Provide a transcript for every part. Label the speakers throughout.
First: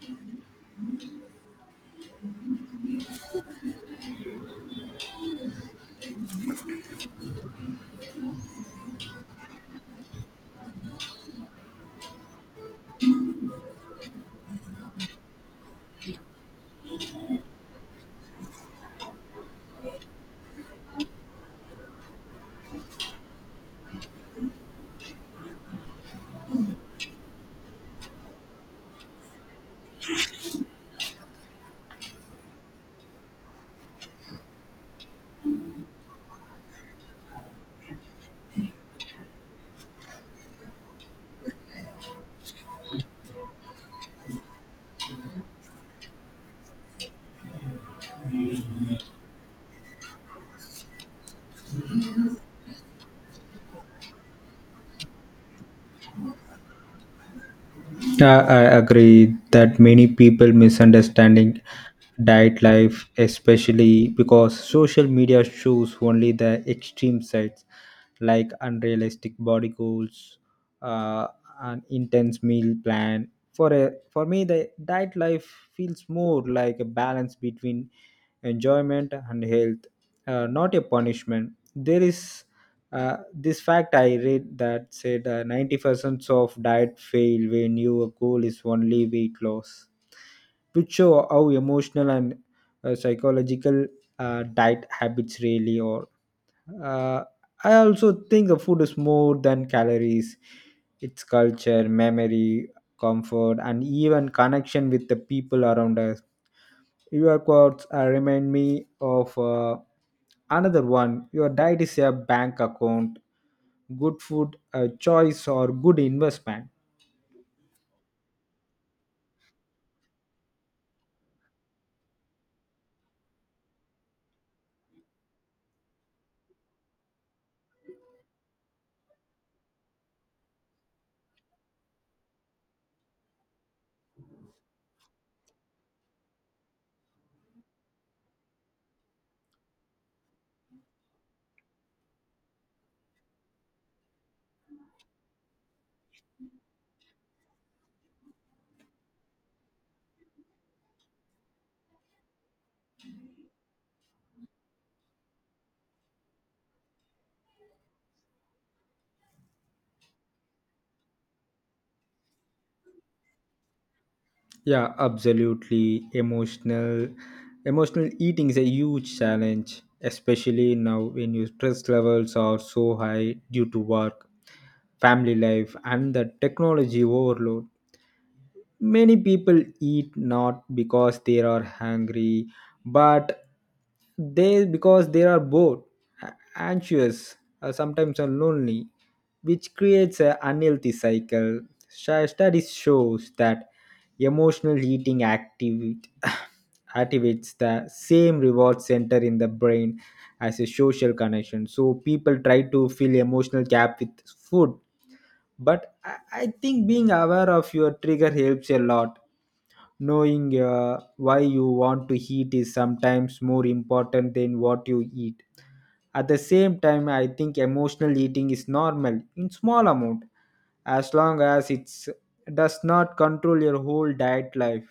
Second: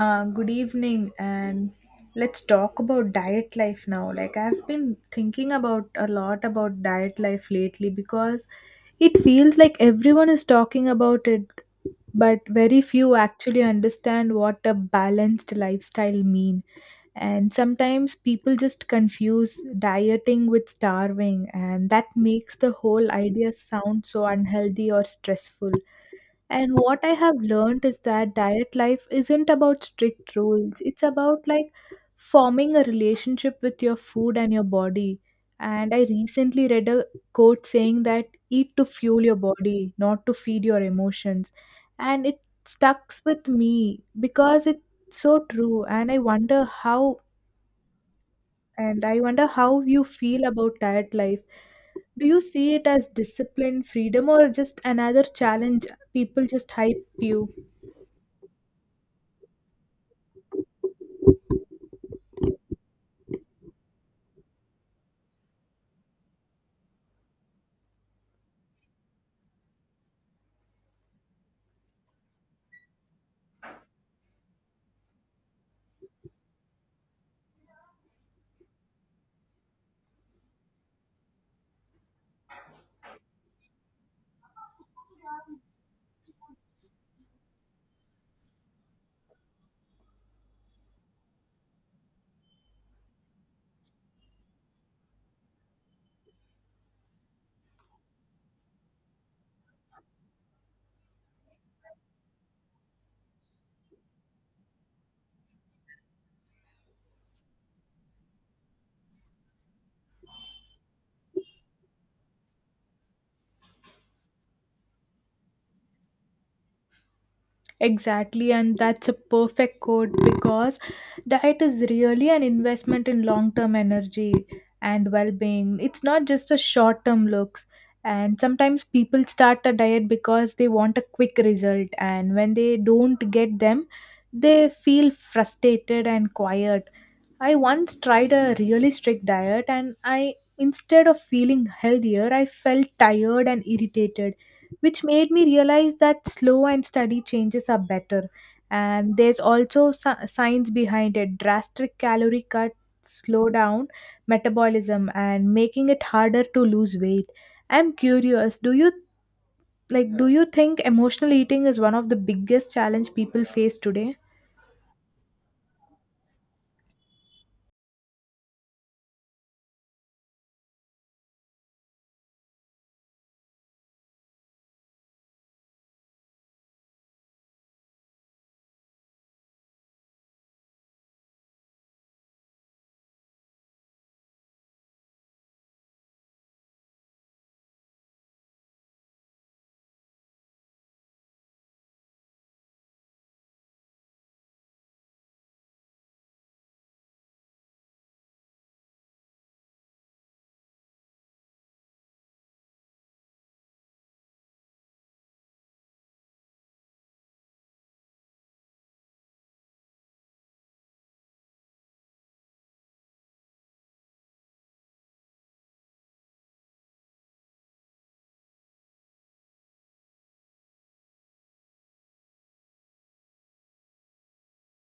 Speaker 1: Good evening, and let's talk about diet life now. I've been thinking about a lot about diet life lately because it feels like everyone is talking about it, but very few actually understand what a balanced lifestyle mean. And sometimes people just confuse dieting with starving, and that makes the whole idea sound so unhealthy or stressful. And what I have learned is that diet life isn't about strict rules. It's about forming a relationship with your food and your body. And I recently read a quote saying that eat to fuel your body, not to feed your emotions. And it stucks with me because it's so true. And I wonder how you feel about diet life. Do you see it as discipline, freedom, or just another challenge? People just hype you.
Speaker 2: Yeah, I agree that many people misunderstanding diet life, especially because social media shows only the extreme sides, like unrealistic body goals, uh, an intense meal plan. For me, the diet life feels more like a balance between enjoyment and health, not a punishment. There is this fact I read that said 90% of diet fail when your goal is only weight loss, which show how emotional and psychological diet habits really are. Uh, I also think the food is more than calories. It's culture, memory, comfort, and even connection with the people around us. Your quotes remind me of another one. Your diet is a bank account. Good food, a choice, or good investment.
Speaker 1: Exactly, and that's a perfect quote because diet is really an investment in long term energy and well being. It's not just a short term looks. And sometimes people start a diet because they want a quick result, and when they don't get them, they feel frustrated and quiet. I once tried a really strict diet and I instead of feeling healthier, I felt tired and irritated, which made me realize that slow and steady changes are better. And there's also science behind it. Drastic calorie cuts slow down metabolism and making it harder to lose weight. I'm curious, do you think emotional eating is one of the biggest challenge people face today?
Speaker 2: Yeah, absolutely. Emotional eating is a huge challenge, especially now when your stress levels are so high due to work family life and the technology overload. Many people eat not because they are hungry but they because they are bored, anxious, sometimes are lonely, which creates an unhealthy cycle. Studies shows that emotional eating activates the same reward center in the brain as a social connection, so people try to fill emotional gap with food. But I think being aware of your trigger helps a lot. Knowing why you want to eat is sometimes more important than what you eat. At the same time, I think emotional eating is normal in small amount as long as it does not control your whole diet life.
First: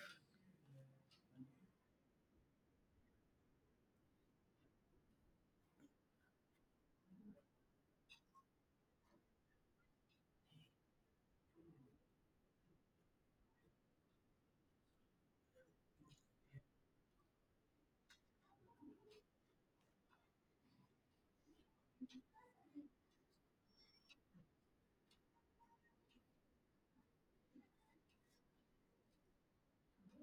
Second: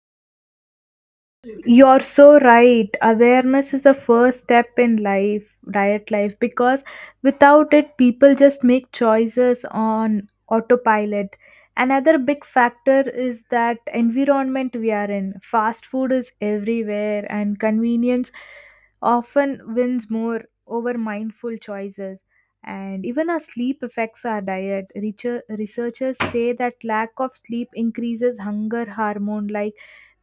Speaker 1: You're so right. Awareness is the first step in life, diet life, because without it, people just make choices on autopilot. Another big factor is that environment we are in. Fast food is everywhere, and convenience often wins more over mindful choices. And even our sleep affects our diet. Researchers say that lack of sleep increases hunger hormone like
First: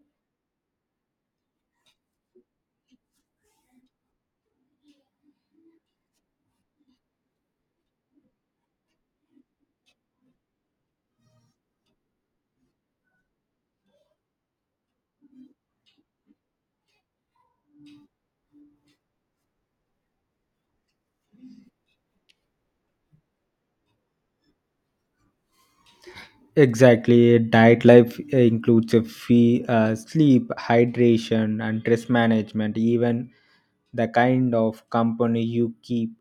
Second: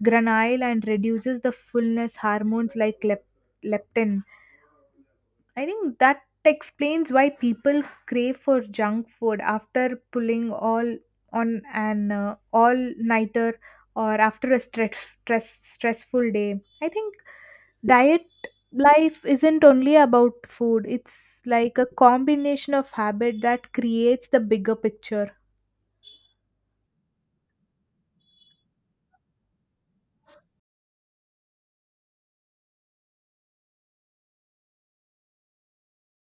Speaker 1: granile and reduces the fullness hormones like leptin. I think that explains why people crave for junk food after pulling all on an all nighter or after a stressful day. I think diet life isn't only about food. It's like a combination of habit that creates the bigger picture.
Speaker 2: Exactly. A diet life includes a sleep, hydration, and stress management, even the kind of company you keep.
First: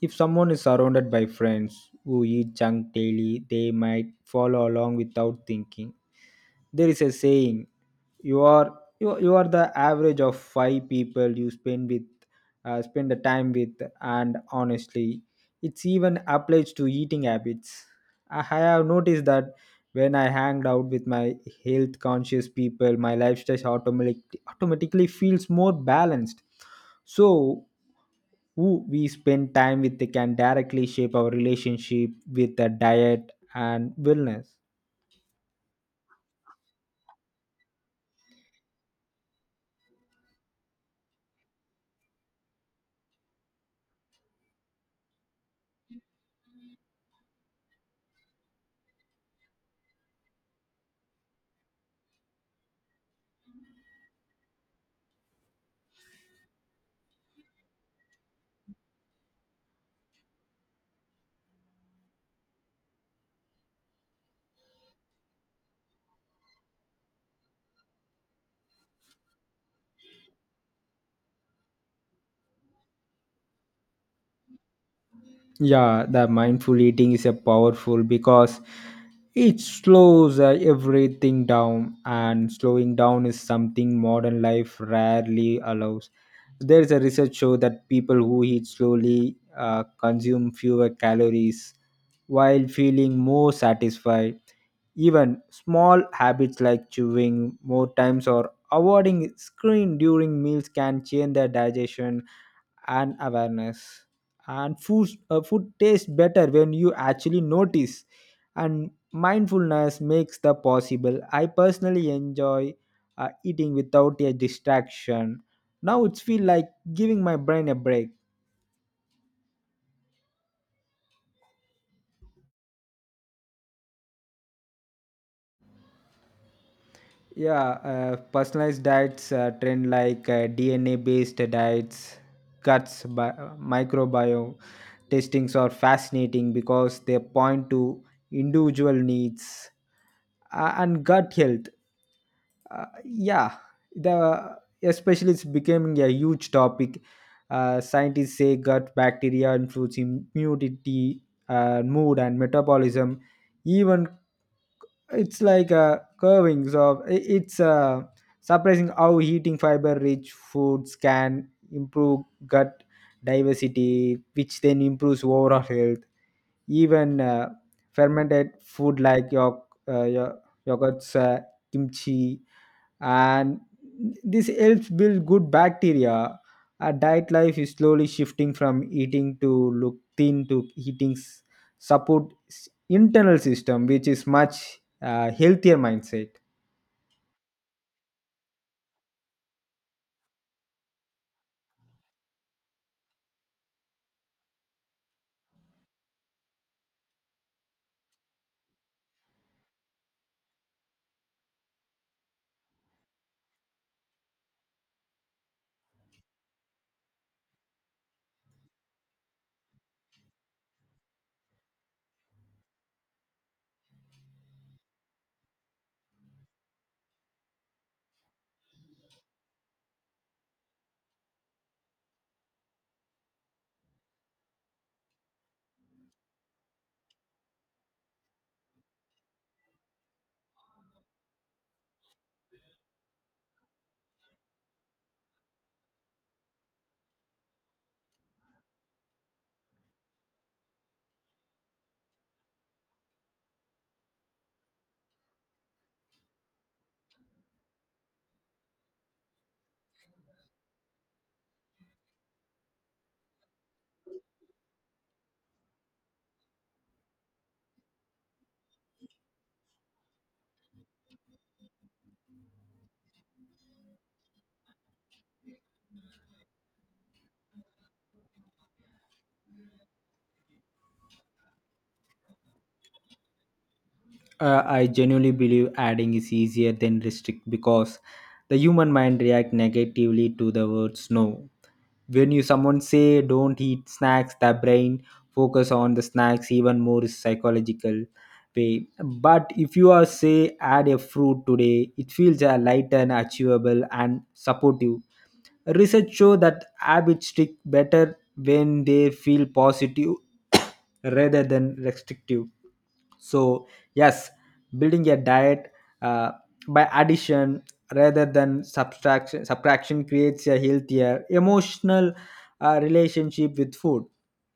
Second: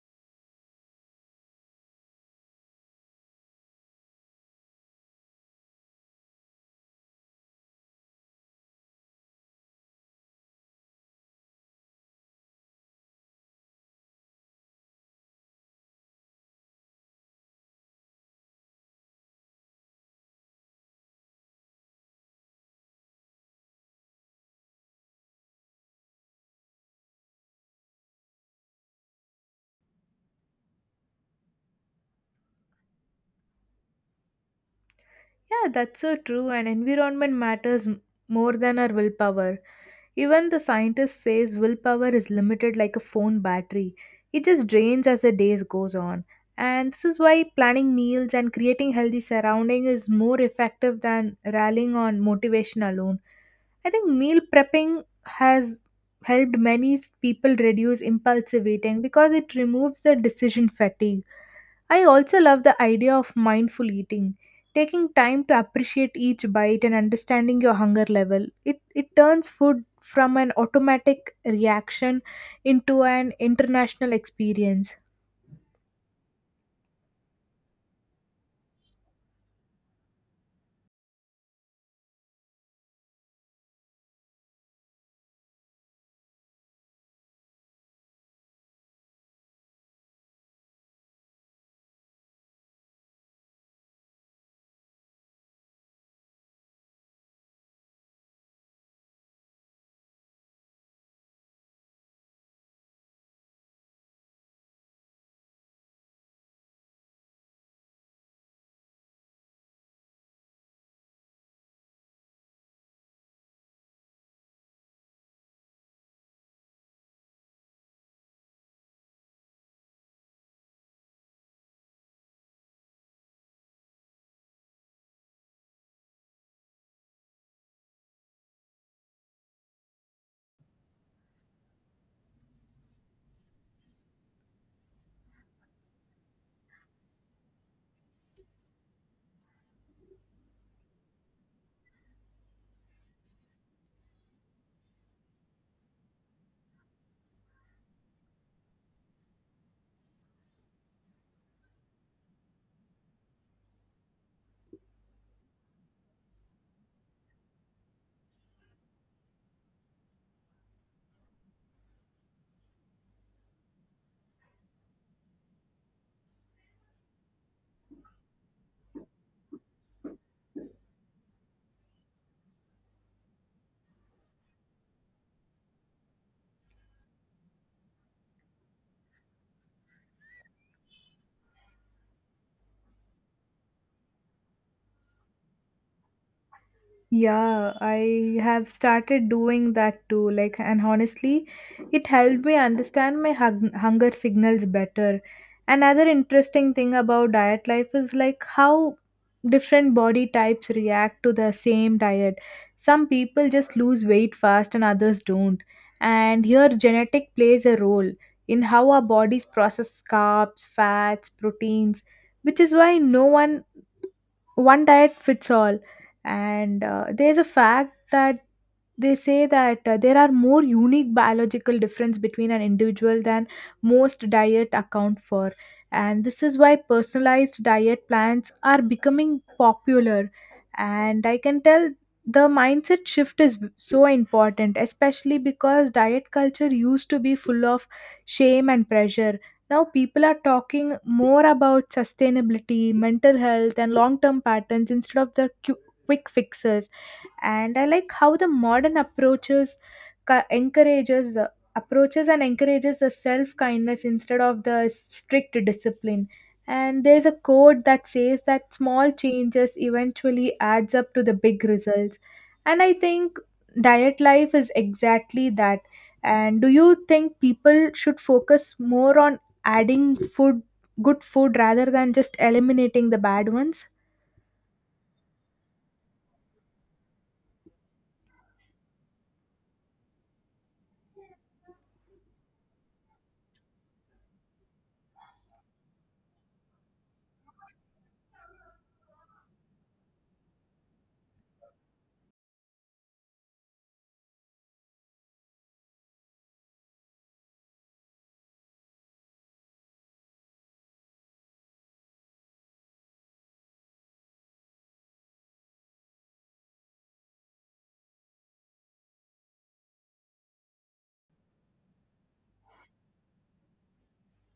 Speaker 2: If someone is surrounded by friends who eat junk daily, they might follow along without thinking. There is a saying, you are the average of five people you spend with, spend the time with. And honestly, it's even applies to eating habits. I have noticed that when I hanged out with my health conscious people, my lifestyle automatically feels more balanced. So who we spend time with can directly shape our relationship with the diet and wellness.
Speaker 1: Yeah, that's so true and environment matters more than our willpower. Even the scientist says willpower is limited like a phone battery. It just drains as the days goes on. And this is why planning meals and creating healthy surrounding is more effective than rallying on motivation alone. I think meal prepping has helped many people reduce impulsive eating because it removes the decision fatigue. I also love the idea of mindful eating. Taking time to appreciate each bite and understanding your hunger level, it turns food from an automatic reaction into an international experience.
Speaker 2: Yeah, the mindful eating is a powerful because it slows everything down, and slowing down is something modern life rarely allows. There is a research show that people who eat slowly consume fewer calories while feeling more satisfied. Even small habits like chewing more times or avoiding screen during meals can change their digestion and awareness, and food tastes better when you actually notice, and mindfulness makes the possible. I personally enjoy eating without a distraction. Now it's feel like giving my brain a break. Yeah, personalized diets trend like DNA based diets, cuts, microbiome testings are fascinating because they point to individual needs and gut health. Uh, yeah, the especially it's becoming a huge topic. Scientists say gut bacteria influence immunity, mood, and metabolism, even it's like curvings of I- it's surprising how eating fiber rich foods can improve gut diversity, which then improves overall health. Even fermented food like your yogurts, kimchi, and this helps build good bacteria. Our diet life is slowly shifting from eating to look thin to eating support internal system, which is much healthier mindset.
Speaker 1: Yeah, I have started doing that too. And honestly, it helped me understand my hunger signals better. Another interesting thing about diet life is like how different body types react to the same diet. Some people just lose weight fast and others don't. And here, genetic plays a role in how our bodies process carbs, fats, proteins, which is why no one diet fits all, and there's a fact that they say that there are more unique biological difference between an individual than most diet account for, and this is why personalized diet plans are becoming popular. And I can tell the mindset shift is so important, especially because diet culture used to be full of shame and pressure. Now, people are talking more about sustainability, mental health, and long term patterns instead of the quick fixes. And I like how the modern approaches co- encourages approaches and encourages the self kindness instead of the strict discipline. And there's a quote that says that small changes eventually adds up to the big results. And I think diet life is exactly that. And do you think people should focus more on adding food good food rather than just eliminating the bad ones?
Speaker 2: I genuinely believe adding is easier than restrict because the human mind react negatively to the words no. When you someone say don't eat snacks, the brain focus on the snacks even more psychological way. But if you are say add a fruit today, it feels a light and achievable and supportive. Research show that habits stick better when they feel positive rather than restrictive. So yes, building a diet uh, by addition rather than subtraction creates a healthier emotional relationship with food.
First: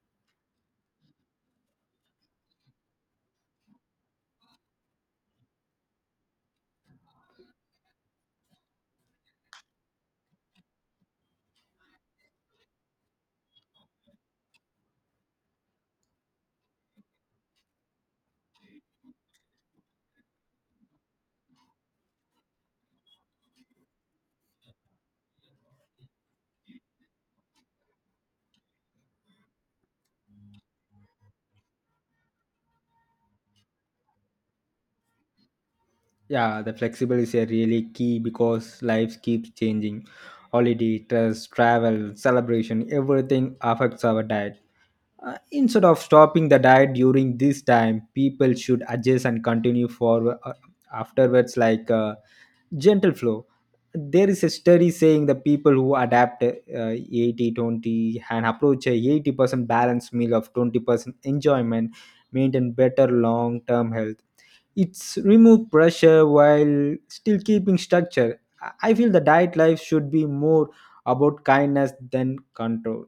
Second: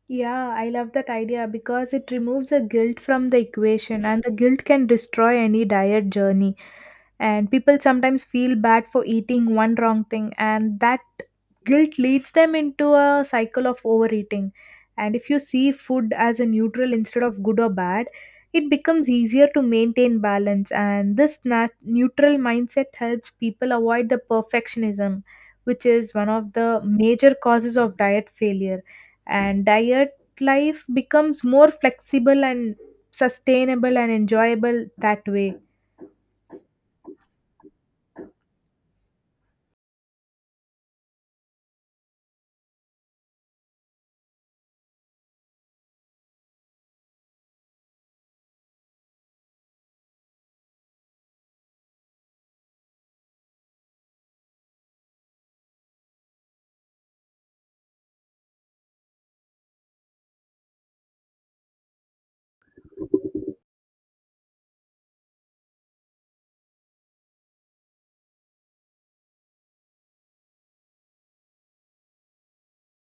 Speaker 1: Yeah, I love that idea because it removes the guilt from the equation, and the guilt can destroy any diet journey. And people sometimes feel bad for eating one wrong thing, and that guilt leads them into a cycle of overeating. And if you see food as a neutral instead of good or bad, it becomes easier to maintain balance. And this neutral mindset helps people avoid the perfectionism, which is one of the major causes of diet failure. And diet life becomes more flexible and sustainable and enjoyable that way.
Speaker 2: Yeah, the flexible is a really key because life keeps changing. Holiday, trust, travel, celebration, everything affects our diet. Instead of stopping the diet during this time, people should adjust and continue forward afterwards, like gentle flow. There is a study saying the people who adapt 80 20 and approach a 80% balanced meal of 20% enjoyment maintain better long term health. It's remove pressure while still keeping structure. I feel the diet life should be more about kindness than control.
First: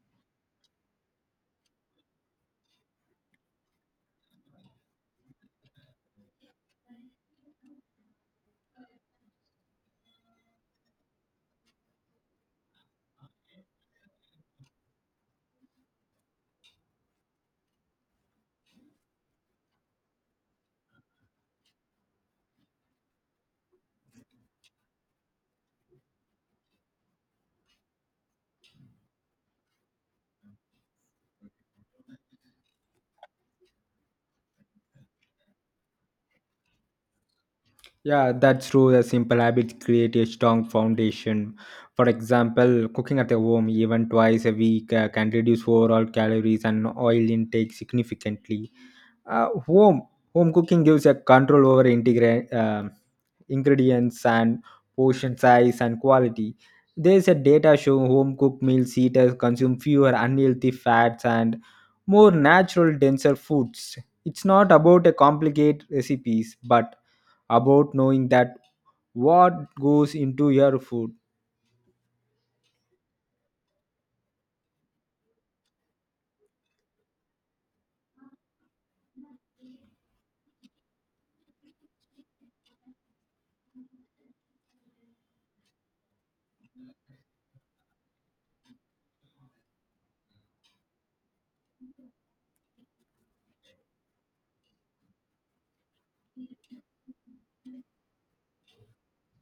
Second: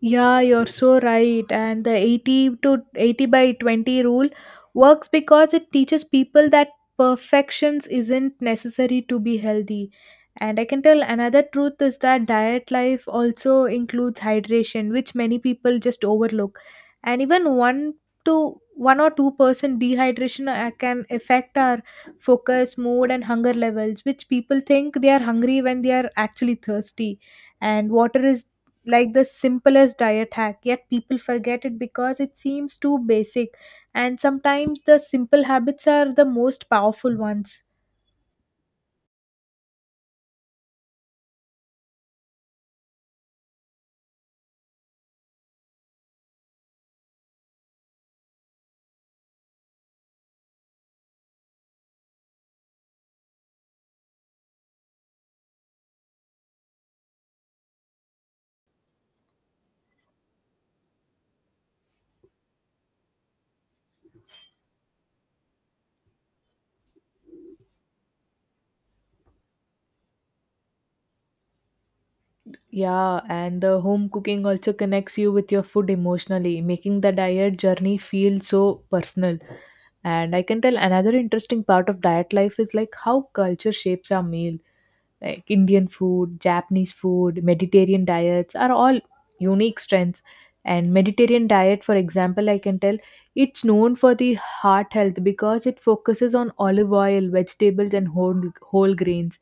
Speaker 1: Yeah, you're so right. And the 80 by 20 rule works because it teaches people that perfections isn't necessary to be healthy. And I can tell another truth is that diet life also includes hydration, which many people just overlook. And even 1 to 1 or 2 percent dehydration can affect our focus, mood, and hunger levels, which people think they are hungry when they are actually thirsty. And water is like the simplest diet hack, yet people forget it because it seems too basic. And sometimes the simple habits are the most powerful ones.
Speaker 2: Yeah, that's true. The simple habits create a strong foundation. For example, cooking at home even twice a week can reduce overall calories and oil intake significantly. Uh, home Home cooking gives a control over ingredients and portion size and quality. There's a data show home cooked meals eaters consume fewer unhealthy fats and more natural denser foods. It's not about a complicated recipes, but about knowing that what goes into your food.
Speaker 1: Yeah, and the home cooking also connects you with your food emotionally, making the diet journey feel so personal. And I can tell another interesting part of diet life is like how culture shapes our meal. Like Indian food, Japanese food, Mediterranean diets are all unique strengths. And Mediterranean diet, for example, I can tell it's known for the heart health because it focuses on olive oil, vegetables, and whole grains.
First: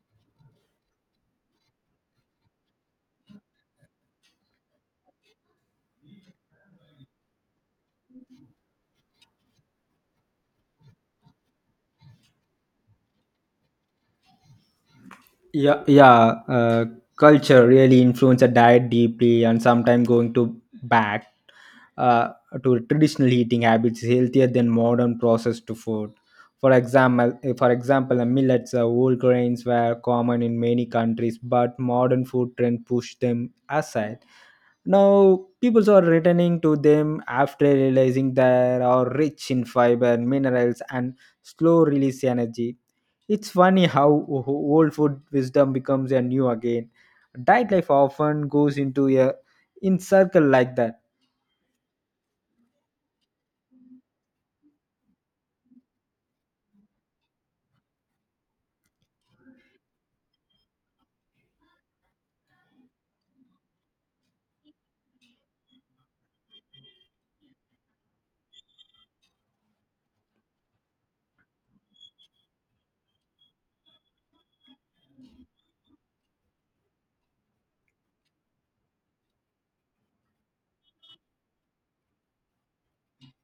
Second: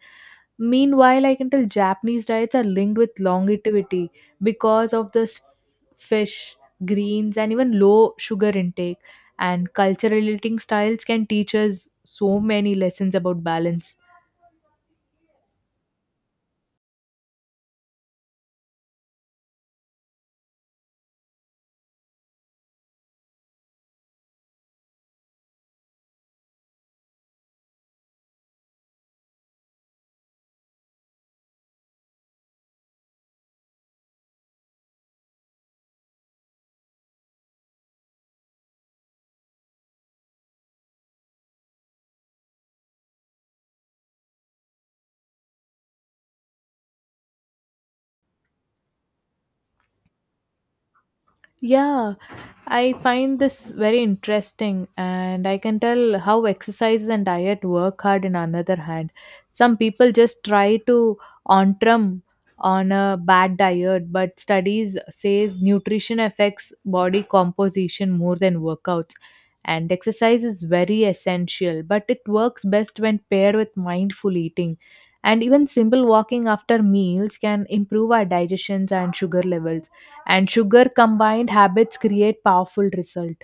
Speaker 1: Meanwhile, I can tell Japanese diets are linked with longevity because of the fish, greens, and even low sugar intake. And cultural eating styles can teach us so many lessons about balance.
Speaker 2: yeah yeah uh, Culture really influence a diet deeply, and sometimes going to back uh, to traditional eating habits is healthier than modern processed food. For example, the millets, whole grains were common in many countries but modern food trend pushed them aside. Now people are returning to them after realizing they are rich in fiber minerals and slow release energy. It's funny how old food wisdom becomes a new again. Diet life often goes into a in circle like that.
Speaker 1: Yeah, I find this very interesting, and I can tell how exercise and diet work hard in another hand. Some people just try to ontrum on a bad diet, but studies says nutrition affects body composition more than workouts. And exercise is very essential, but it works best when paired with mindful eating. And even simple walking after meals can improve our digestions and sugar levels, and sugar combined habits create powerful result.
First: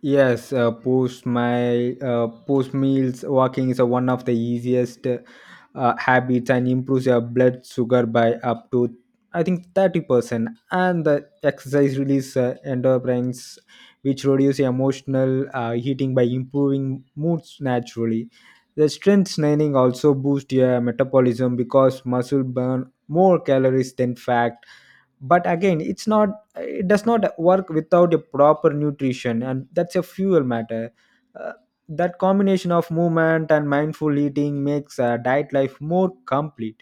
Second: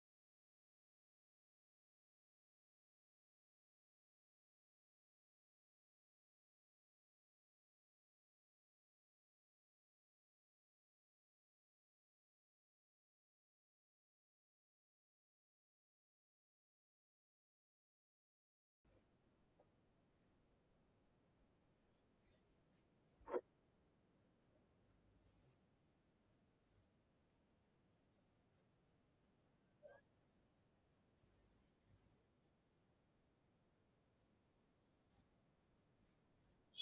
Speaker 2: Yes, post meals walking is one of the easiest habits and improves your blood sugar by up to I think 30%. And the exercise release endorphins, which reduce emotional heating by improving moods naturally. The strength training also boosts your metabolism because muscle burn more calories than fat. But again, it does not work without a proper nutrition, and that's a fuel matter. Uh, that combination of movement and mindful eating makes a diet life more complete.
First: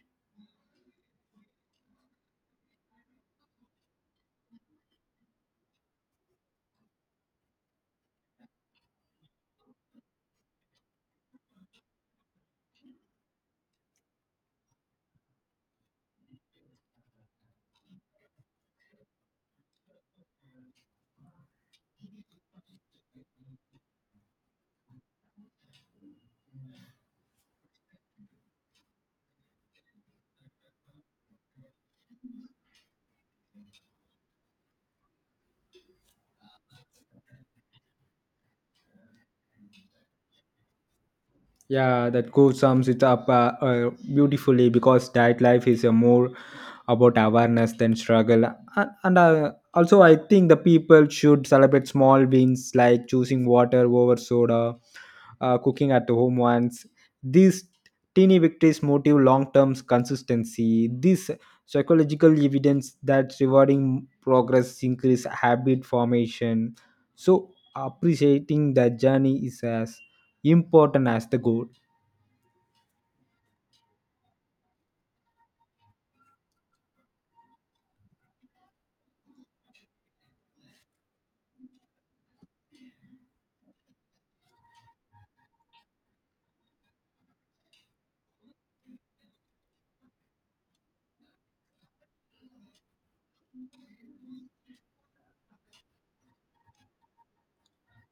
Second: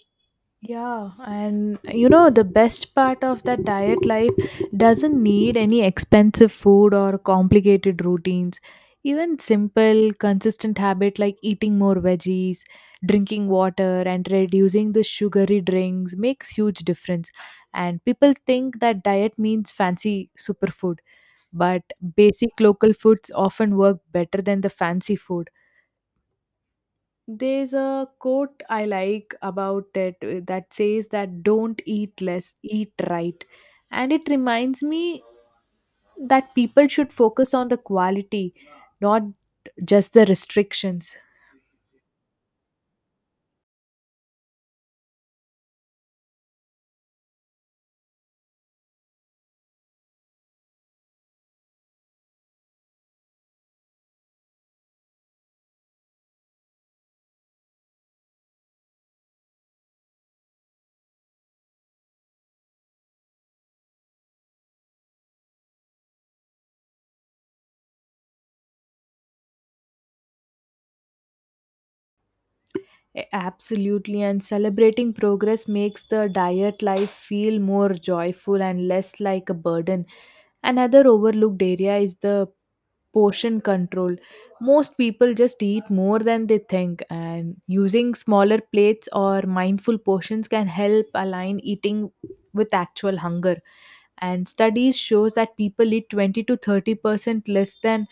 Speaker 1: Yeah, and you know, the best part of that diet life doesn't need any expensive food or complicated routines. Even simple, consistent habit like eating more veggies, drinking water, and reducing the sugary drinks makes huge difference. And people think that diet means fancy superfood, but basic local foods often work better than the fancy food. There's a quote I like about it that says that don't eat less, eat right. And it reminds me that people should focus on the quality, not just the restrictions.
Speaker 2: Yeah, that course sums it up beautifully because diet life is more about awareness than struggle. And Also, I think the people should celebrate small wins like choosing water over soda, cooking at home once. These teeny victories motive long term consistency. This psychological evidence that rewarding progress increase habit formation. So appreciating the journey is as important as the goal.
Speaker 1: Absolutely. And celebrating progress makes the diet life feel more joyful and less like a burden. Another overlooked area is the portion control. Most people just eat more than they think, and using smaller plates or mindful portions can help align eating with actual hunger. And studies shows that people eat 20 to 30% less than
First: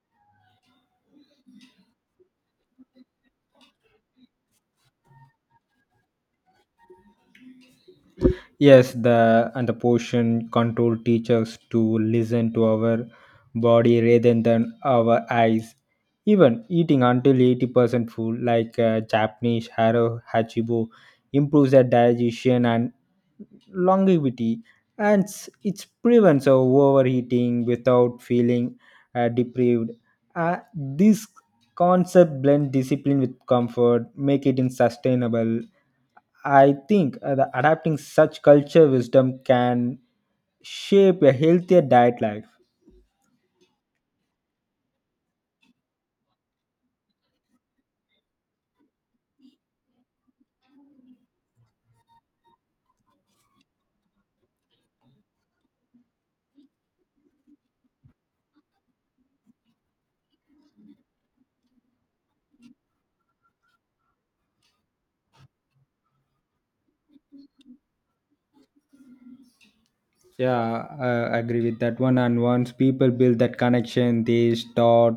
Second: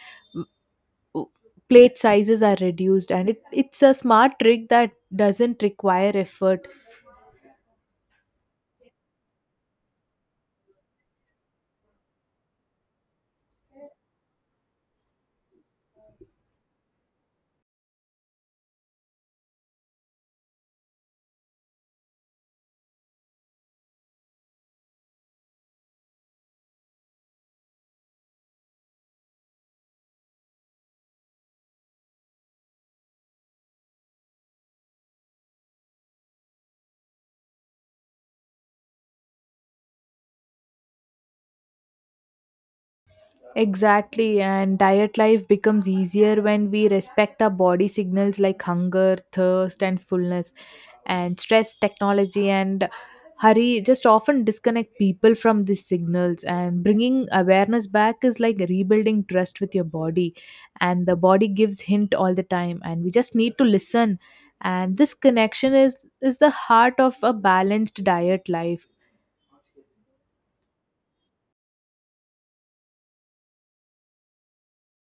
Speaker 1: plate sizes are reduced, and it's a smart trick that doesn't require effort.
Speaker 2: Yes, the and the portion control teaches to listen to our body rather than our eyes. Even eating until 80% full, like Japanese haro hachibo, improves the digestion and longevity, and it prevents overeating without feeling deprived. This concept blend discipline with comfort make it in sustainable. I think the adapting such culture wisdom can shape a healthier diet life.
Speaker 1: Exactly, and diet life becomes easier when we respect our body signals like hunger, thirst, and fullness, and stress, technology, and hurry just often disconnect people from these signals. And bringing awareness back is like rebuilding trust with your body, and the body gives hint all the time, and we just need to listen. And this connection is the heart of a balanced diet life.
Speaker 2: Yeah, I agree with that one, and once people build that connection, they start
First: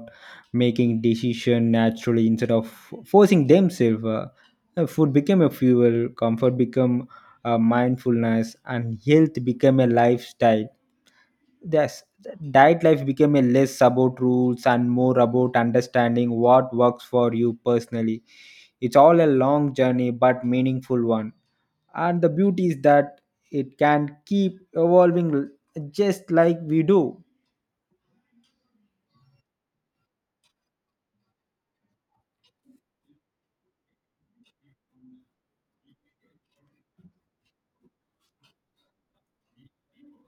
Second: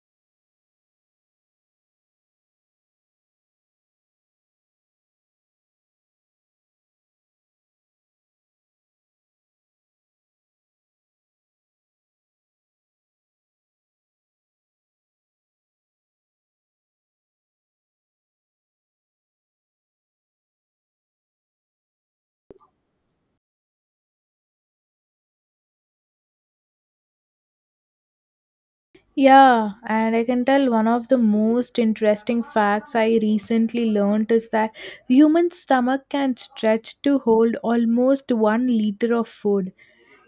Speaker 2: making decision naturally instead of forcing themselves. Food became a fuel, comfort become a mindfulness, and health become a lifestyle. Yes, diet life became a less about rules and more about understanding what works for you personally. It's all a long journey but meaningful one. And the beauty is that it can keep evolving, just like we do.
Speaker 1: Yeah, and I can tell one of the most interesting facts I recently learned is that human stomach can stretch to hold almost 1 liter of food.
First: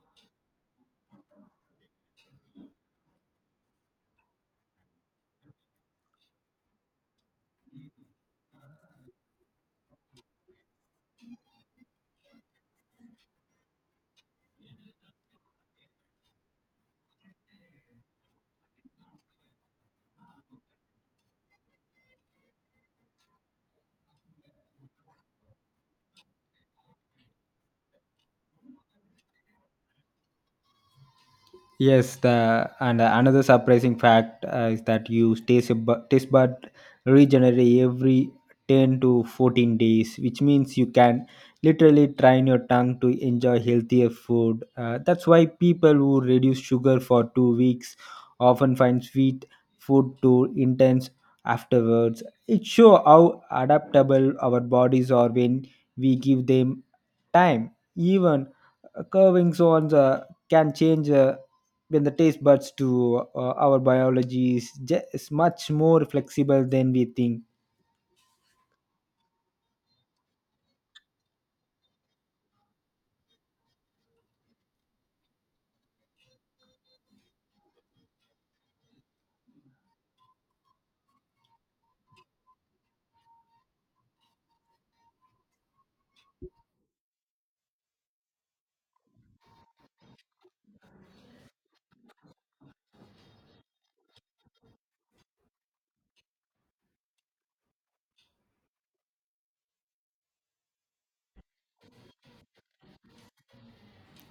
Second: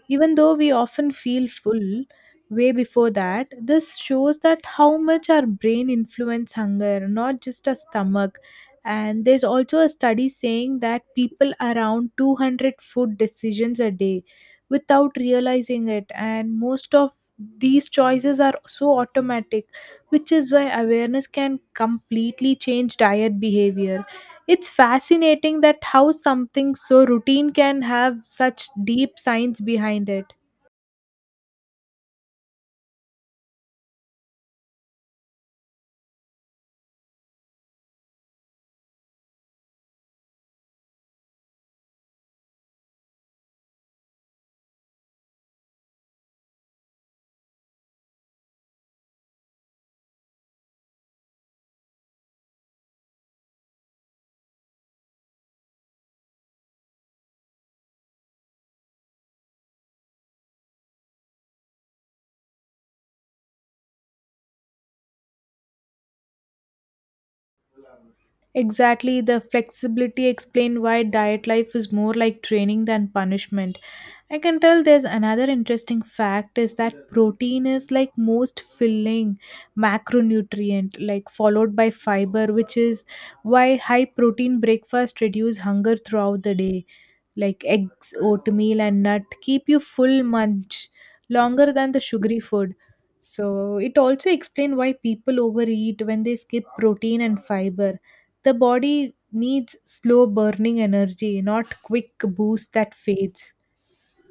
Speaker 1: Even though we often feel full way before that, this shows that how much our brain influence hunger, not just our stomach. And there's also a study saying that people around 200 food decisions a day without realizing it, and most of these choices are so automatic, which is why awareness can completely change diet behavior. It's fascinating that how something so routine can have such deep science behind it.
Speaker 2: Yes, the and another surprising fact is that taste bud regenerate every 10 to 14 days, which means you can literally train your tongue to enjoy healthier food. That's why people who reduce sugar for 2 weeks often find sweet food too intense afterwards. It shows how adaptable our bodies are when we give them time. Even curving zones can change. When the taste buds to our biology is much more flexible than we think.
Speaker 1: Exactly, the flexibility explain why diet life is more like training than punishment. I can tell there's another interesting fact is that protein is like most filling macronutrient like followed by fiber, which is why high protein breakfast reduce hunger throughout the day. Like eggs, oatmeal and nut keep you full munch longer than the sugary food. So it also explain why people overeat when they skip protein and fiber. The body needs slow burning energy, not quick boost that fades.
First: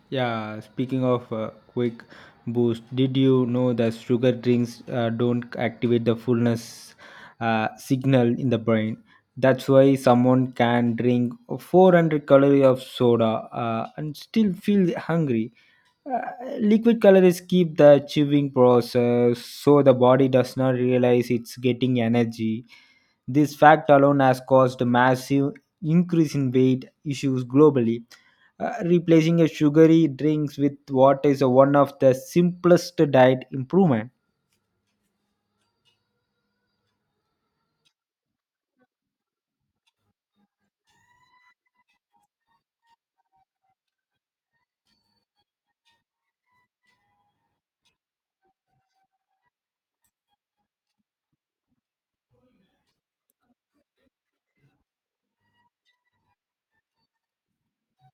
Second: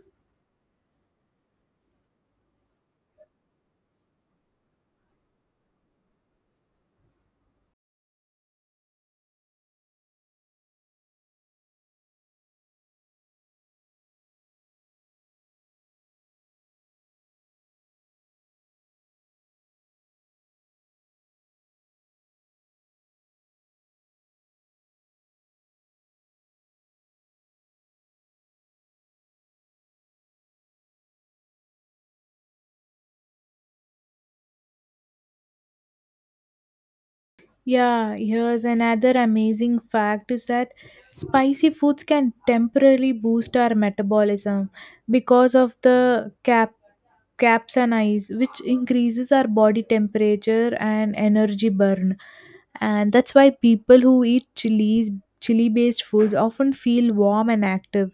Speaker 2: Yeah, speaking of quick boost, did you know that sugar drinks don't activate the fullness signal in the brain? That's why someone can drink 400 calorie of soda and still feel hungry. Uh, Liquid calories keep the chewing process, so the body does not realize it's getting energy. This fact alone has caused a massive increase in weight issues globally. Replacing a sugary drinks with water is a one of the simplest diet improvement.
Speaker 1: Yeah, here's another amazing fact is that spicy foods can temporarily boost our metabolism because of the capsaicin, which increases our body temperature and energy burn, and that's why people who eat chili based foods often feel warm and active.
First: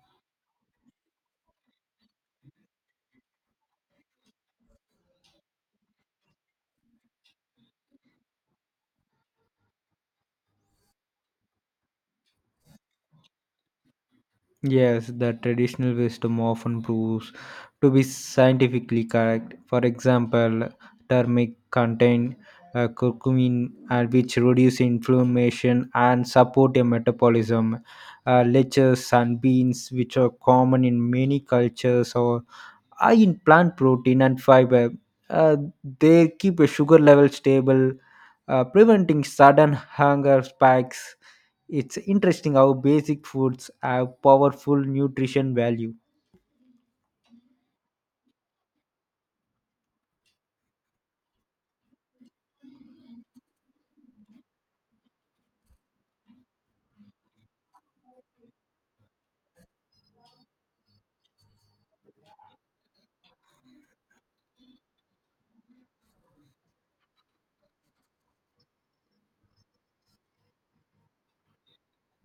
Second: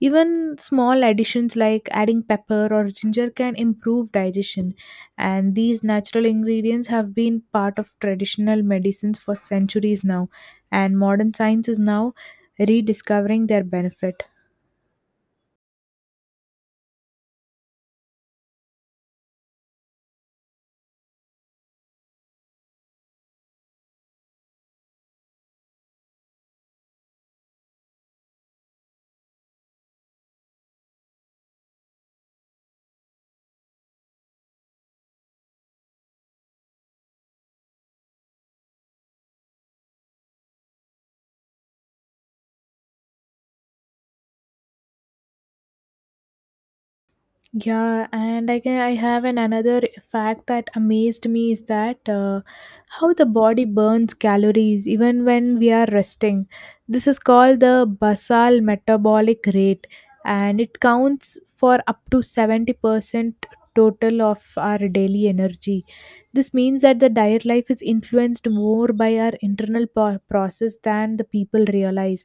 Speaker 1: Even small additions like adding pepper or ginger can improve digestion, and these natural ingredients have been part of traditional medicines for centuries now, and modern science is now rediscovering their benefit.
Speaker 2: Yes, the traditional wisdom often proves to be scientifically correct. For example, turmeric contain curcumin, which reduce inflammation and support a metabolism. Leches, sunbeams, which are common in many cultures, high in plant protein and fiber. Uh, they keep a sugar level stable, preventing sudden hunger spikes. It's interesting how basic foods have powerful nutrition value.
Speaker 1: Yeah, and I have an another fact that amazed me is that how the body burns calories even when we are resting. This is called the basal metabolic rate, and it counts for up to 70% total of our daily energy. This means that the diet life is influenced more by our internal process than the people realize.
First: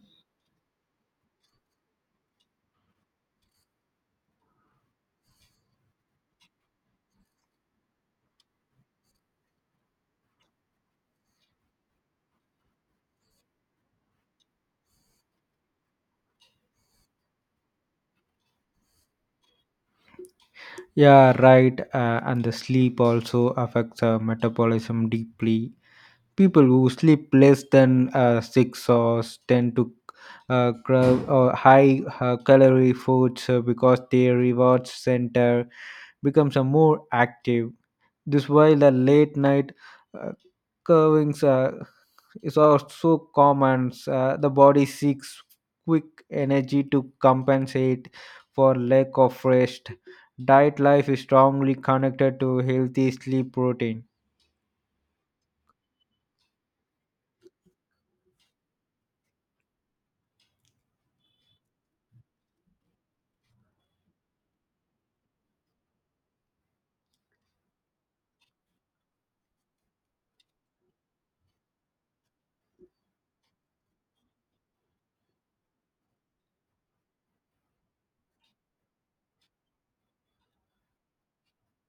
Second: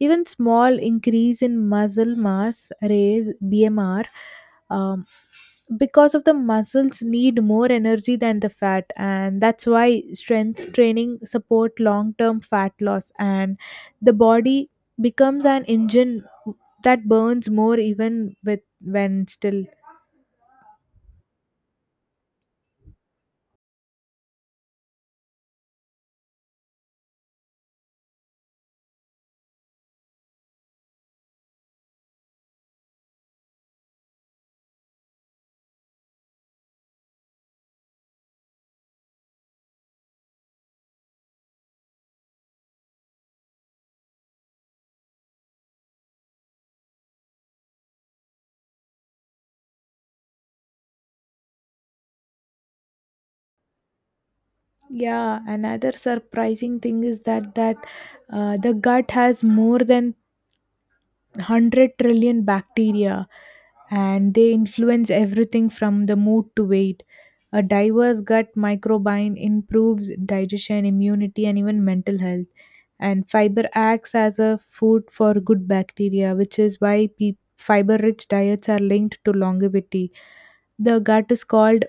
Speaker 1: Even small increase in muscle mass, raise BMR, um, because of the muscles need more energy than the fat, and that's why strength training support long term fat loss and the body becomes an engine that burns more even with when still.
Speaker 2: Yeah, right. And the sleep also affects metabolism deeply. People who sleep less than 6 hours tend to crave high calorie foods because their reward center becomes more active. This while the late night uh, curvings is also common. The body seeks quick energy to compensate for lack of rest. Diet life is strongly connected to healthy sleep routine.
Speaker 1: Yeah, another surprising thing is that the gut has more than 100 trillion bacteria, and they influence everything from the mood to weight. A diverse gut microbiome improves digestion, immunity, and even mental health. And fiber acts as a food for good bacteria, which is why fiber rich diets are linked to longevity. The gut is called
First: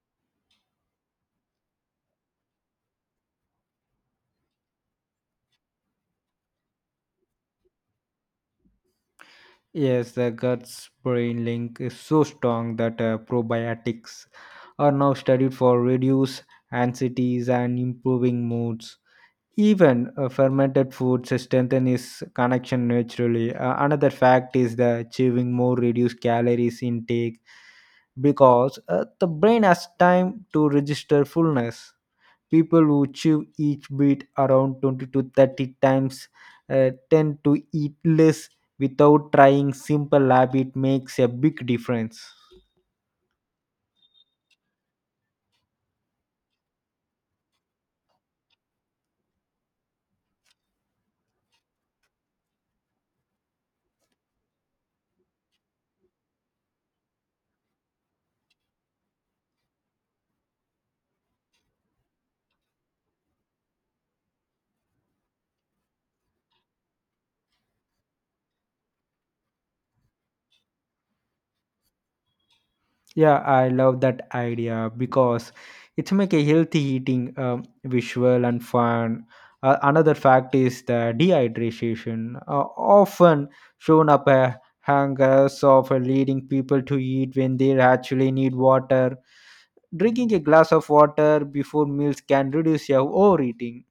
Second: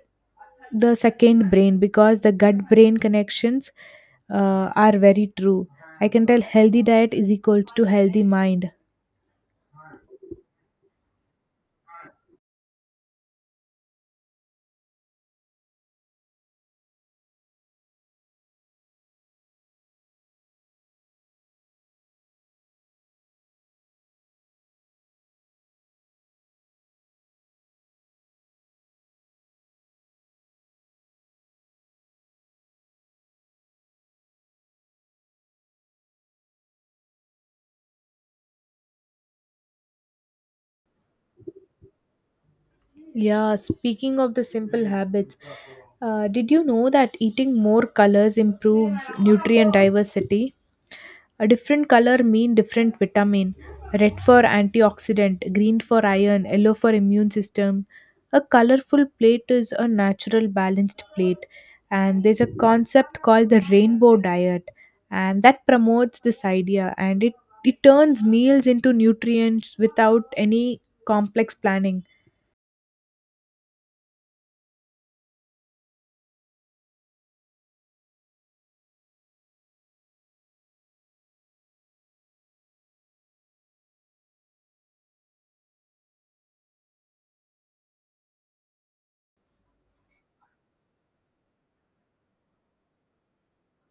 Speaker 1: the second brain because the gut brain connections are very true. I can tell healthy diet is equals to healthy mind.
Speaker 2: Yes, the guts brain link is so strong that probiotics are now studied for reduce anxieties and improving moods. Even fermented foods strengthen his connection naturally. Another fact is that achieving more reduced calories intake because the brain has time to register fullness. People who chew each bit around 20 to 30 times tend to eat less without trying simple habit makes a big difference.
Speaker 1: Yeah, speaking of the simple habits, did you know that eating more colors improves nutrient diversity? A different color mean different vitamin. Red for antioxidant, green for iron, yellow for immune system. A colorful plate is a natural balanced plate, and there's a concept called the rainbow diet, and that promotes this idea, and it turns meals into nutrients without any complex planning.
Speaker 2: Yeah, I love that idea because it's make a healthy eating visual and fun. Another fact is the dehydration, often shown up a hangers of leading people to eat when they actually need water. Drinking a glass of water before meals can reduce your overeating.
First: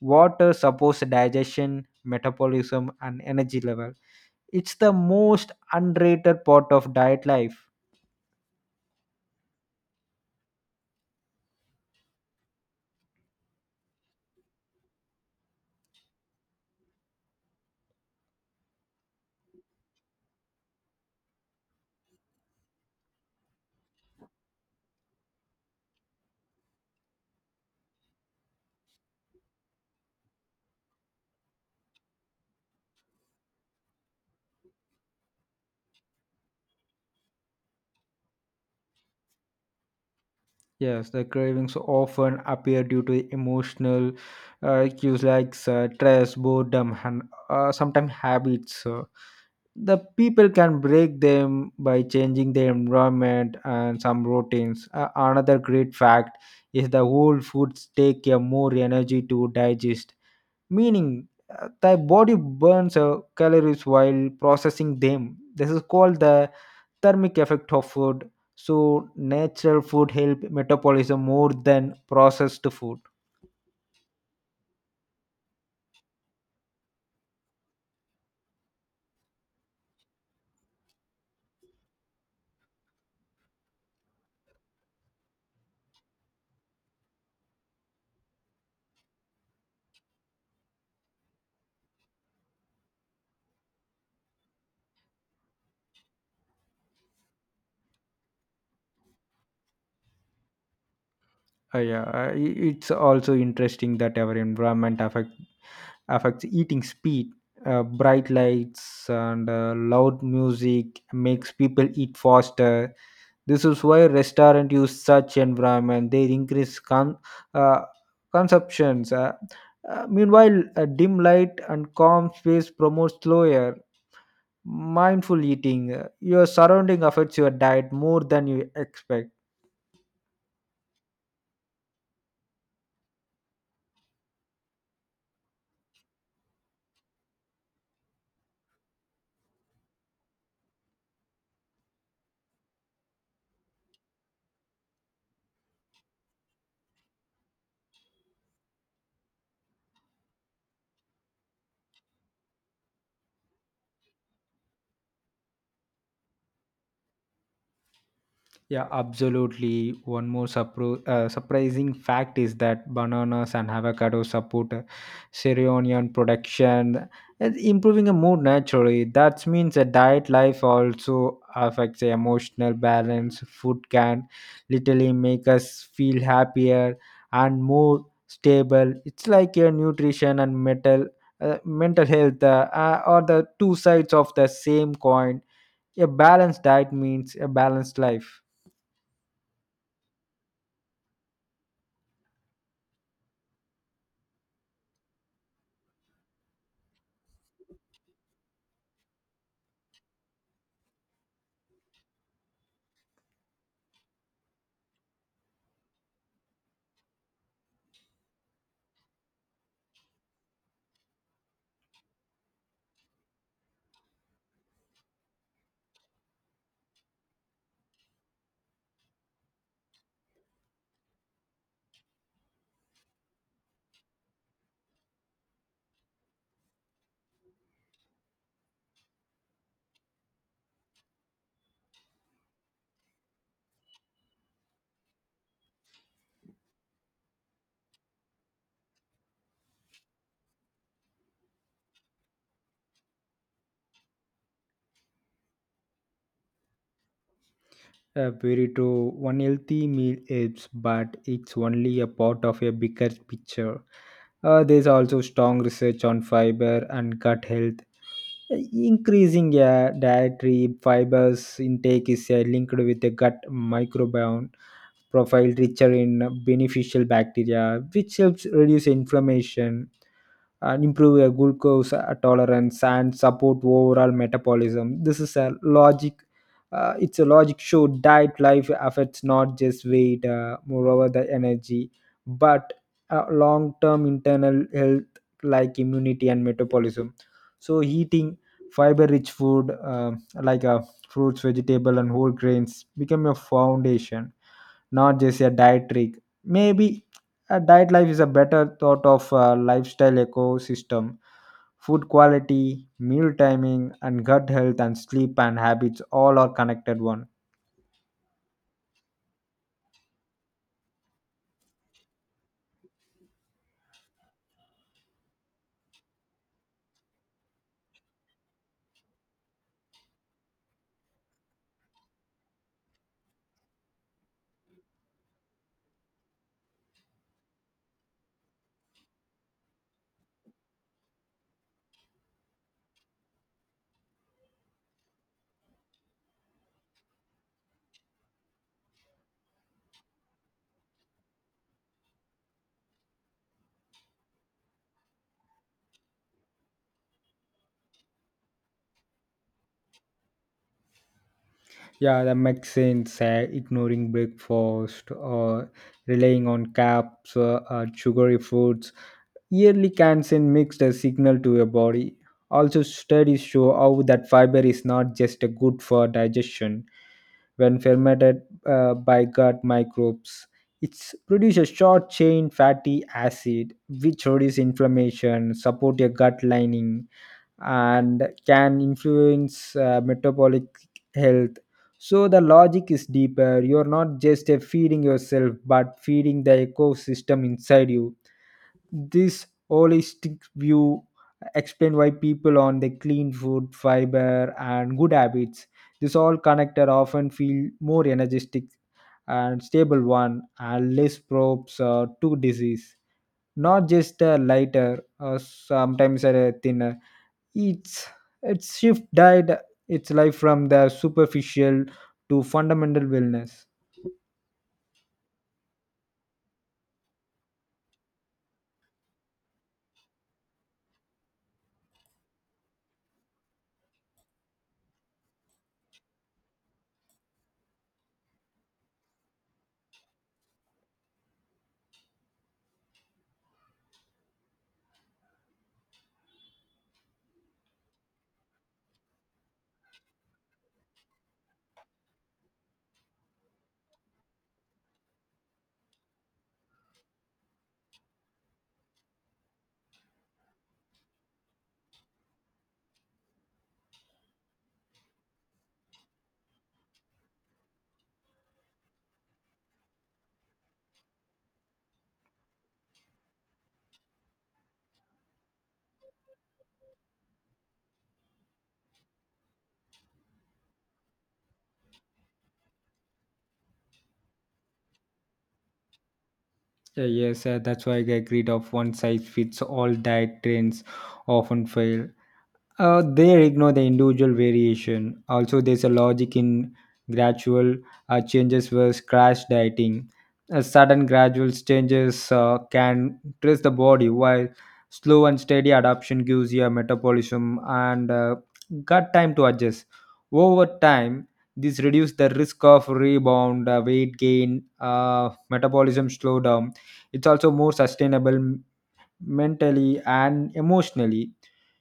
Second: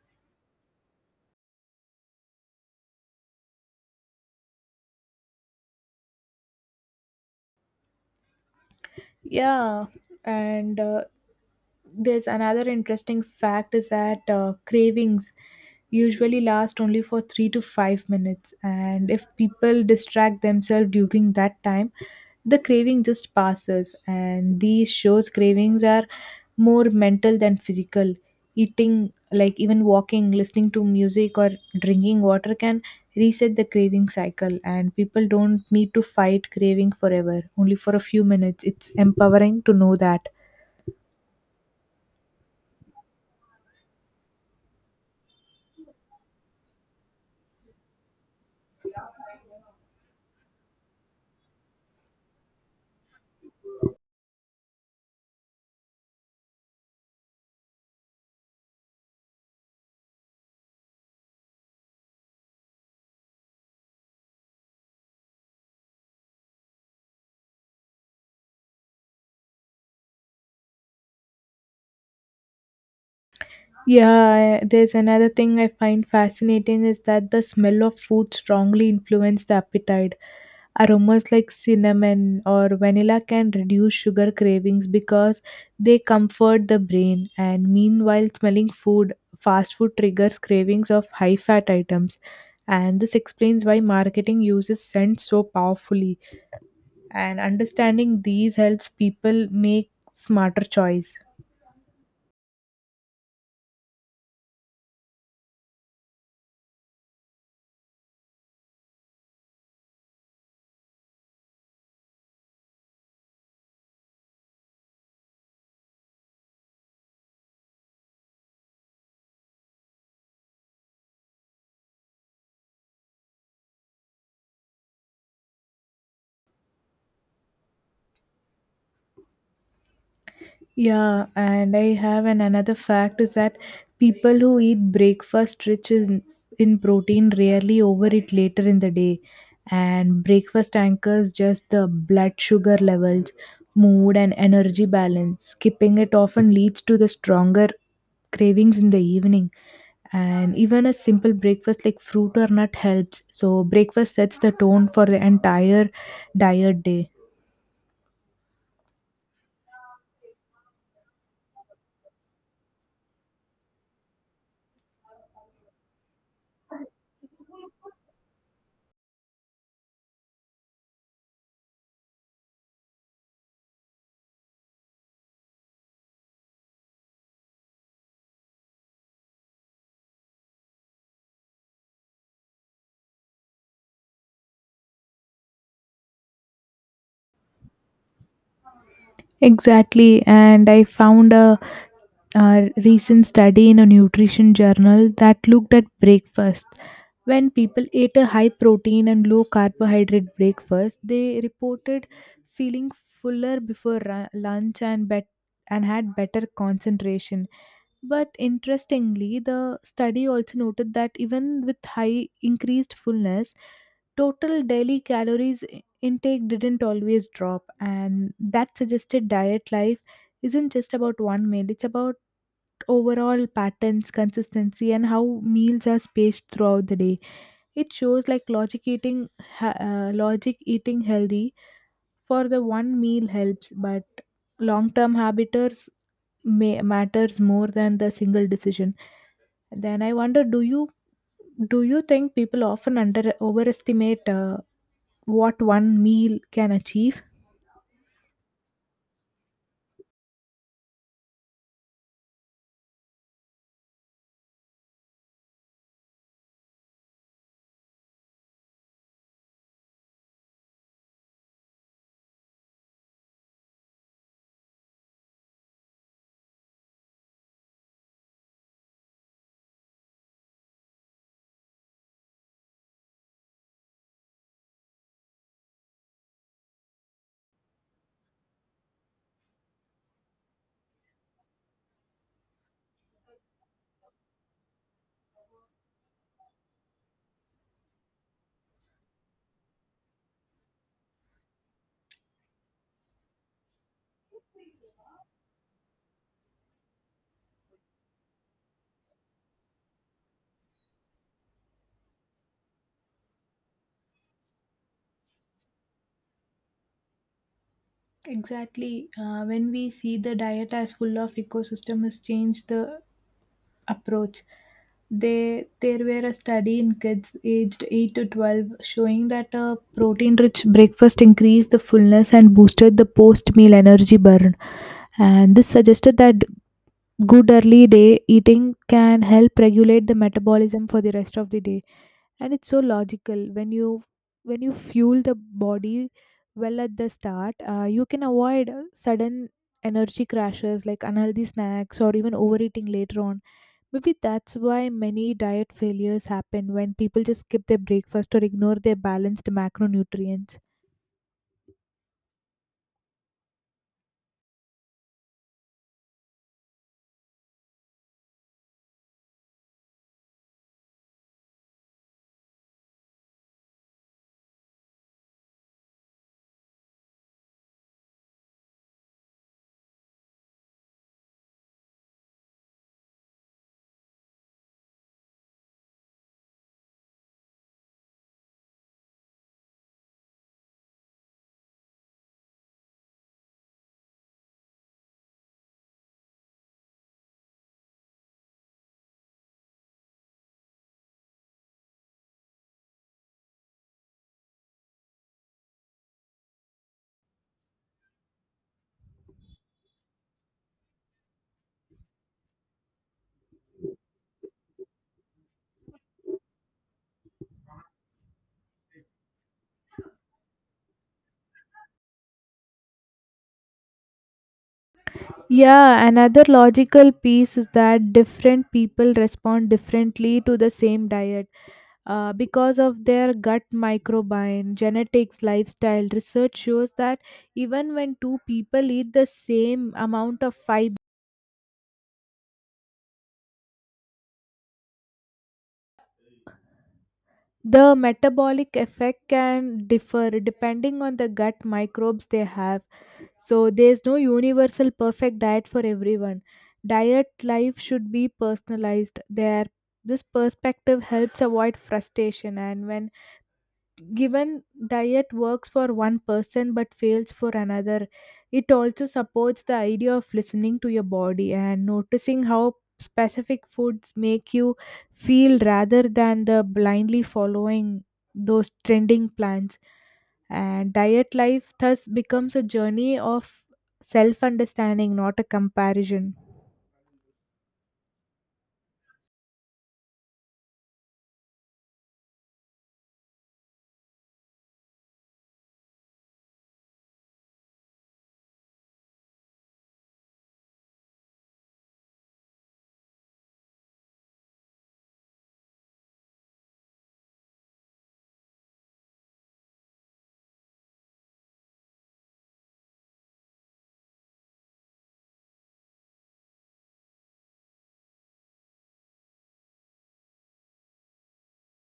Speaker 2: Water supports digestion, metabolism, and energy level. It's the most underrated part of diet life.
Speaker 1: Yeah, and there's another interesting fact is that cravings usually last only for 3 to 5 minutes, and if people distract themselves during that time, the craving just passes. And these shows cravings are more mental than physical. Eating, like even walking, listening to music, or drinking water can reset the craving cycle, and people don't need to fight craving forever, only for a few minutes. It's empowering to know that.
Speaker 2: Yes, the cravings often appear due to emotional cues like stress, boredom, and sometimes habits. The people can break them by changing their environment and some routines. Another great fact is the whole foods take more energy to digest, meaning the body burns calories while processing them. This is called the thermic effect of food, so natural food help metabolism more than processed food.
Speaker 1: Yeah, there's another thing I find fascinating is that the smell of food strongly influence the appetite. Aromas like cinnamon or vanilla can reduce sugar cravings because they comfort the brain, and meanwhile, smelling food, fast food triggers cravings of high fat items. And this explains why marketing uses scent so powerfully, and understanding these helps people make smarter choice.
Speaker 2: It's also interesting that our environment affects eating speed. Bright lights and loud music makes people eat faster. This is why restaurant use such environment. They increase uh, consumptions. Meanwhile, a dim light and calm space promotes slower mindful eating. Your surrounding affects your diet more than you expect.
Speaker 1: Yeah, and I have an another fact is that people who eat breakfast rich in protein rarely overeat later in the day, and breakfast anchors just the blood sugar levels, mood, and energy balance. Skipping it often leads to the stronger cravings in the evening, and even a simple breakfast like fruit or nut helps. So, breakfast sets the tone for the entire diet day.
Speaker 2: Yeah, absolutely. One more surprising fact is that bananas and avocados support seronian production, and improving a mood naturally. That means a diet life also affects the emotional balance. Food can literally make us feel happier and more stable. It's like your nutrition and mental health are the two sides of the same coin. A balanced diet means a balanced life.
Speaker 1: Exactly, and I found recent study in a nutrition journal that looked at breakfast. When people ate a high protein and low carbohydrate breakfast, they reported feeling fuller before lunch and and had better concentration. But interestingly, the study also noted that even with high increased fullness, total daily calories intake didn't always drop, and that suggested diet life isn't just about one meal, it's about overall patterns, consistency, and how meals are spaced throughout the day. It shows like logic eating, logic eating healthy for the one meal helps, but long term habiters may matters more than the single decision. Then I wonder, do you think people often under overestimate what one meal can achieve?
Speaker 2: Very true. One healthy meal is, but it's only a part of a bigger picture. There's also strong research on fiber and gut health. Increasing dietary fibers intake is linked with the gut microbiome profile richer in beneficial bacteria, which helps reduce inflammation and improve your glucose tolerance and support overall metabolism. This is a logic. It's a logic show diet life affects not just weight, moreover the energy, but long-term internal health like immunity and metabolism. So eating fiber-rich food like fruits, vegetable, and whole grains become your foundation, not just a diet trick. Maybe a diet life is a better thought of a lifestyle ecosystem. Food quality, meal timing, and gut health and sleep and habits all are connected one.
Speaker 1: Exactly. When we see the diet as full of ecosystem has changed the approach. They there were a study in kids aged 8 to 12 showing that a protein-rich breakfast increased the fullness and boosted the post-meal energy burn. And this suggested that good early day eating can help regulate the metabolism for the rest of the day, and it's so logical when you fuel the body well at the start. Uh, you can avoid sudden energy crashes like unhealthy snacks or even overeating later on. Maybe that's why many diet failures happen when people just skip their breakfast or ignore their balanced macronutrients.
Speaker 2: Yeah, that makes sense. Ignoring breakfast or relying on carbs, sugary foods, yearly cancer mixed a signal to your body. Also, studies show how that fiber is not just a good for digestion when fermented by gut microbes. It produces short chain fatty acid, which reduces inflammation, support your gut lining, and can influence metabolic health. So the logic is deeper. You're not just feeding yourself, but feeding the ecosystem inside you. This holistic view explains why people on the clean food, fiber, and good habits, this all connected often feel more energetic and stable one and less probes to disease. Not just a lighter or sometimes a thinner. It's it's shift died its life from the superficial to fundamental wellness.
Speaker 1: Yeah, another logical piece is that different people respond differently to the same diet because of their gut microbiome, genetics, lifestyle. Research shows that even when two people eat the same amount of fiber, the metabolic effect can differ depending on the gut microbes they have. So there's no universal perfect diet for everyone. Diet life should be personalized. There this perspective helps avoid frustration, and when given diet works for one person but fails for another, it also supports the idea of listening to your body and noticing how specific foods make you feel rather than the blindly following those trending plans, and diet life thus becomes a journey of self understanding, not a comparison.
Speaker 2: Yeah, yes, that's why I agreed of one size fits all diet trends often fail. They ignore the individual variation. Also, there's a logic in gradual changes versus crash dieting. A sudden gradual changes can stress the body, while slow and steady adaptation gives your metabolism and gut time to adjust. Over time, this reduces the risk of rebound, weight gain, metabolism slowdown. It's also more sustainable mentally and emotionally.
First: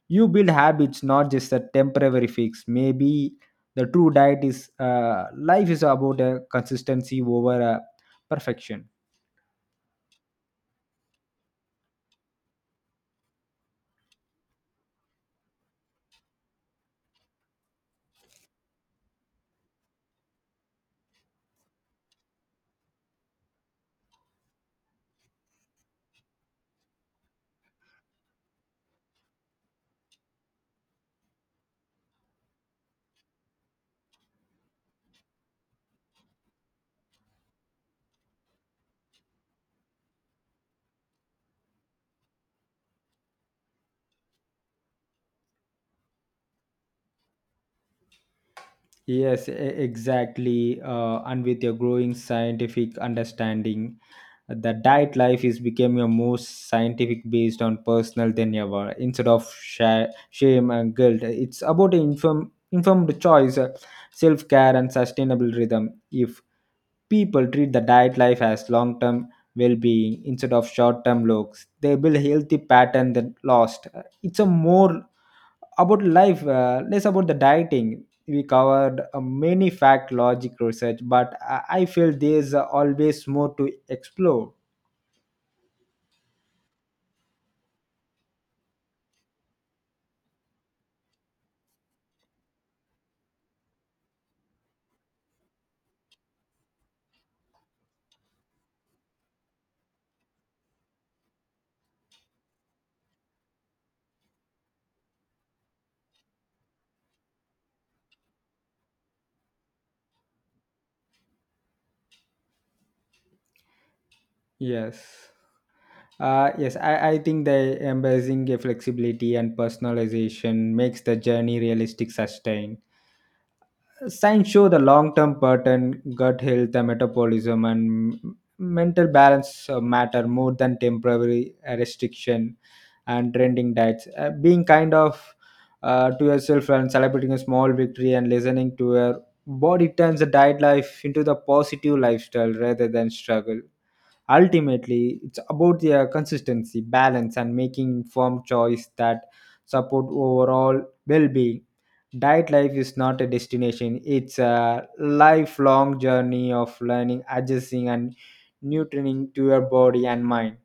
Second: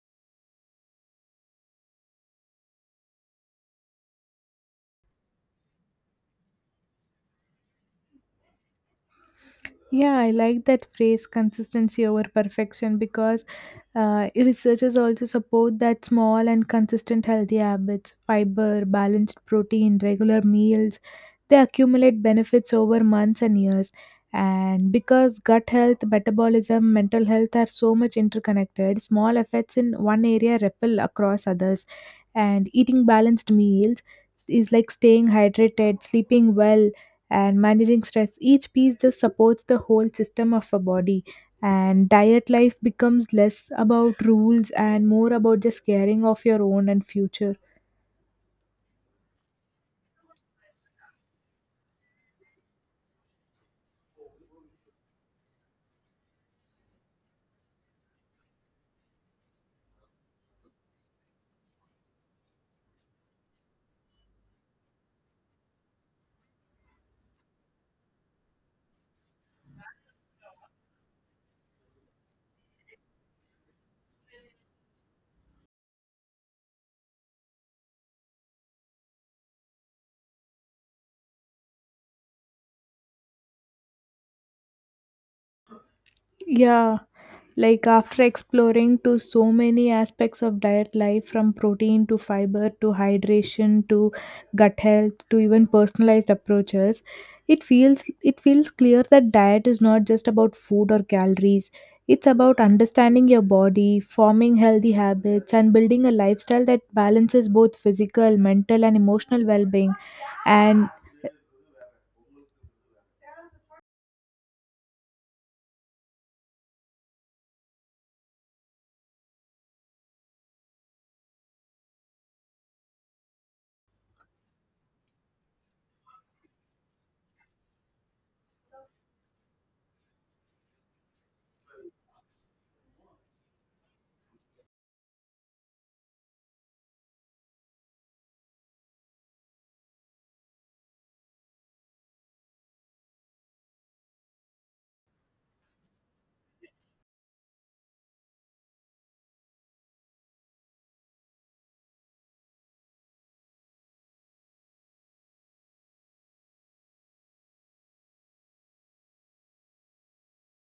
Speaker 2: You build habits, not just a temporary fix. Maybe the true diet is life is about a consistency over a perfection.
Speaker 1: Yeah, I like that phrase consistency over perfection because researchers also support that small and consistent healthy habits, fiber, balanced protein, regular meals, they accumulate benefits over months and years. And because gut health, metabolism, mental health are so much interconnected, small effects in one area ripple across others. And eating balanced meals is like staying hydrated, sleeping well, and managing stress. Each piece just supports the whole system of a body. And diet life becomes less about rules and more about just caring of your own and future.
Speaker 2: Yes e- Exactly, and with your growing scientific understanding the diet life is becoming a more scientific based on personal than ever. Instead of shame and guilt, it's about informed choice, self-care and sustainable rhythm. If people treat the diet life as long-term well-being instead of short-term looks, they build a healthy pattern that lost. It's a more about life, less about the dieting. We covered many fact logic research, but I feel there's always more to explore.
Speaker 1: Yeah, like after exploring to so many aspects of diet life from protein to fiber to hydration to gut health to even personalized approaches, it feels clear that diet is not just about food or calories. It's about understanding your body, forming healthy habits, and building a lifestyle that balances both physical, mental, and emotional well-being. And
Speaker 2: Yes. I think the embracing a flexibility and personalization makes the journey realistic sustain. Science show the long-term pattern, gut health, the metabolism, and mental balance matter more than temporary restriction and trending diets. Being kind of to yourself and celebrating a small victory and listening to your body turns the diet life into the positive lifestyle rather than struggle. Ultimately, it's about the consistency, balance, and making firm choice that support overall well-being. Diet life is not a destination; it's a lifelong journey of learning, adjusting, and nurturing to your body and mind.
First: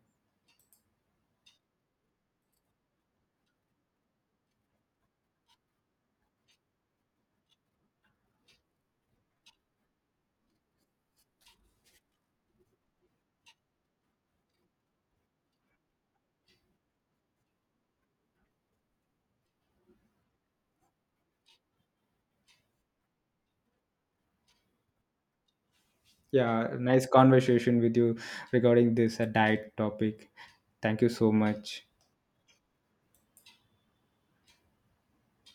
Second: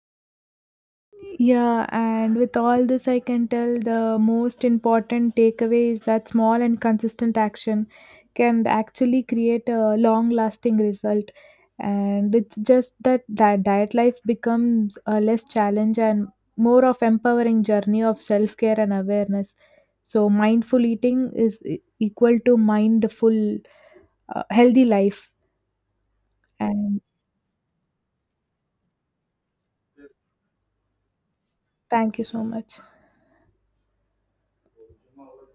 Speaker 1: yeah, and with all this, I can tell the most important takeaway is that small and consistent action can actually create a long lasting result. And it's just that diet life becomes a less challenge and more of empowering journey of self care and awareness. So mindful eating is equal to mindful, healthy life.
Speaker 2: Yeah,
Speaker 1: And
Speaker 2: nice conversation with you regarding this diet topic. Thank you so much.
Speaker 1: thank you so much.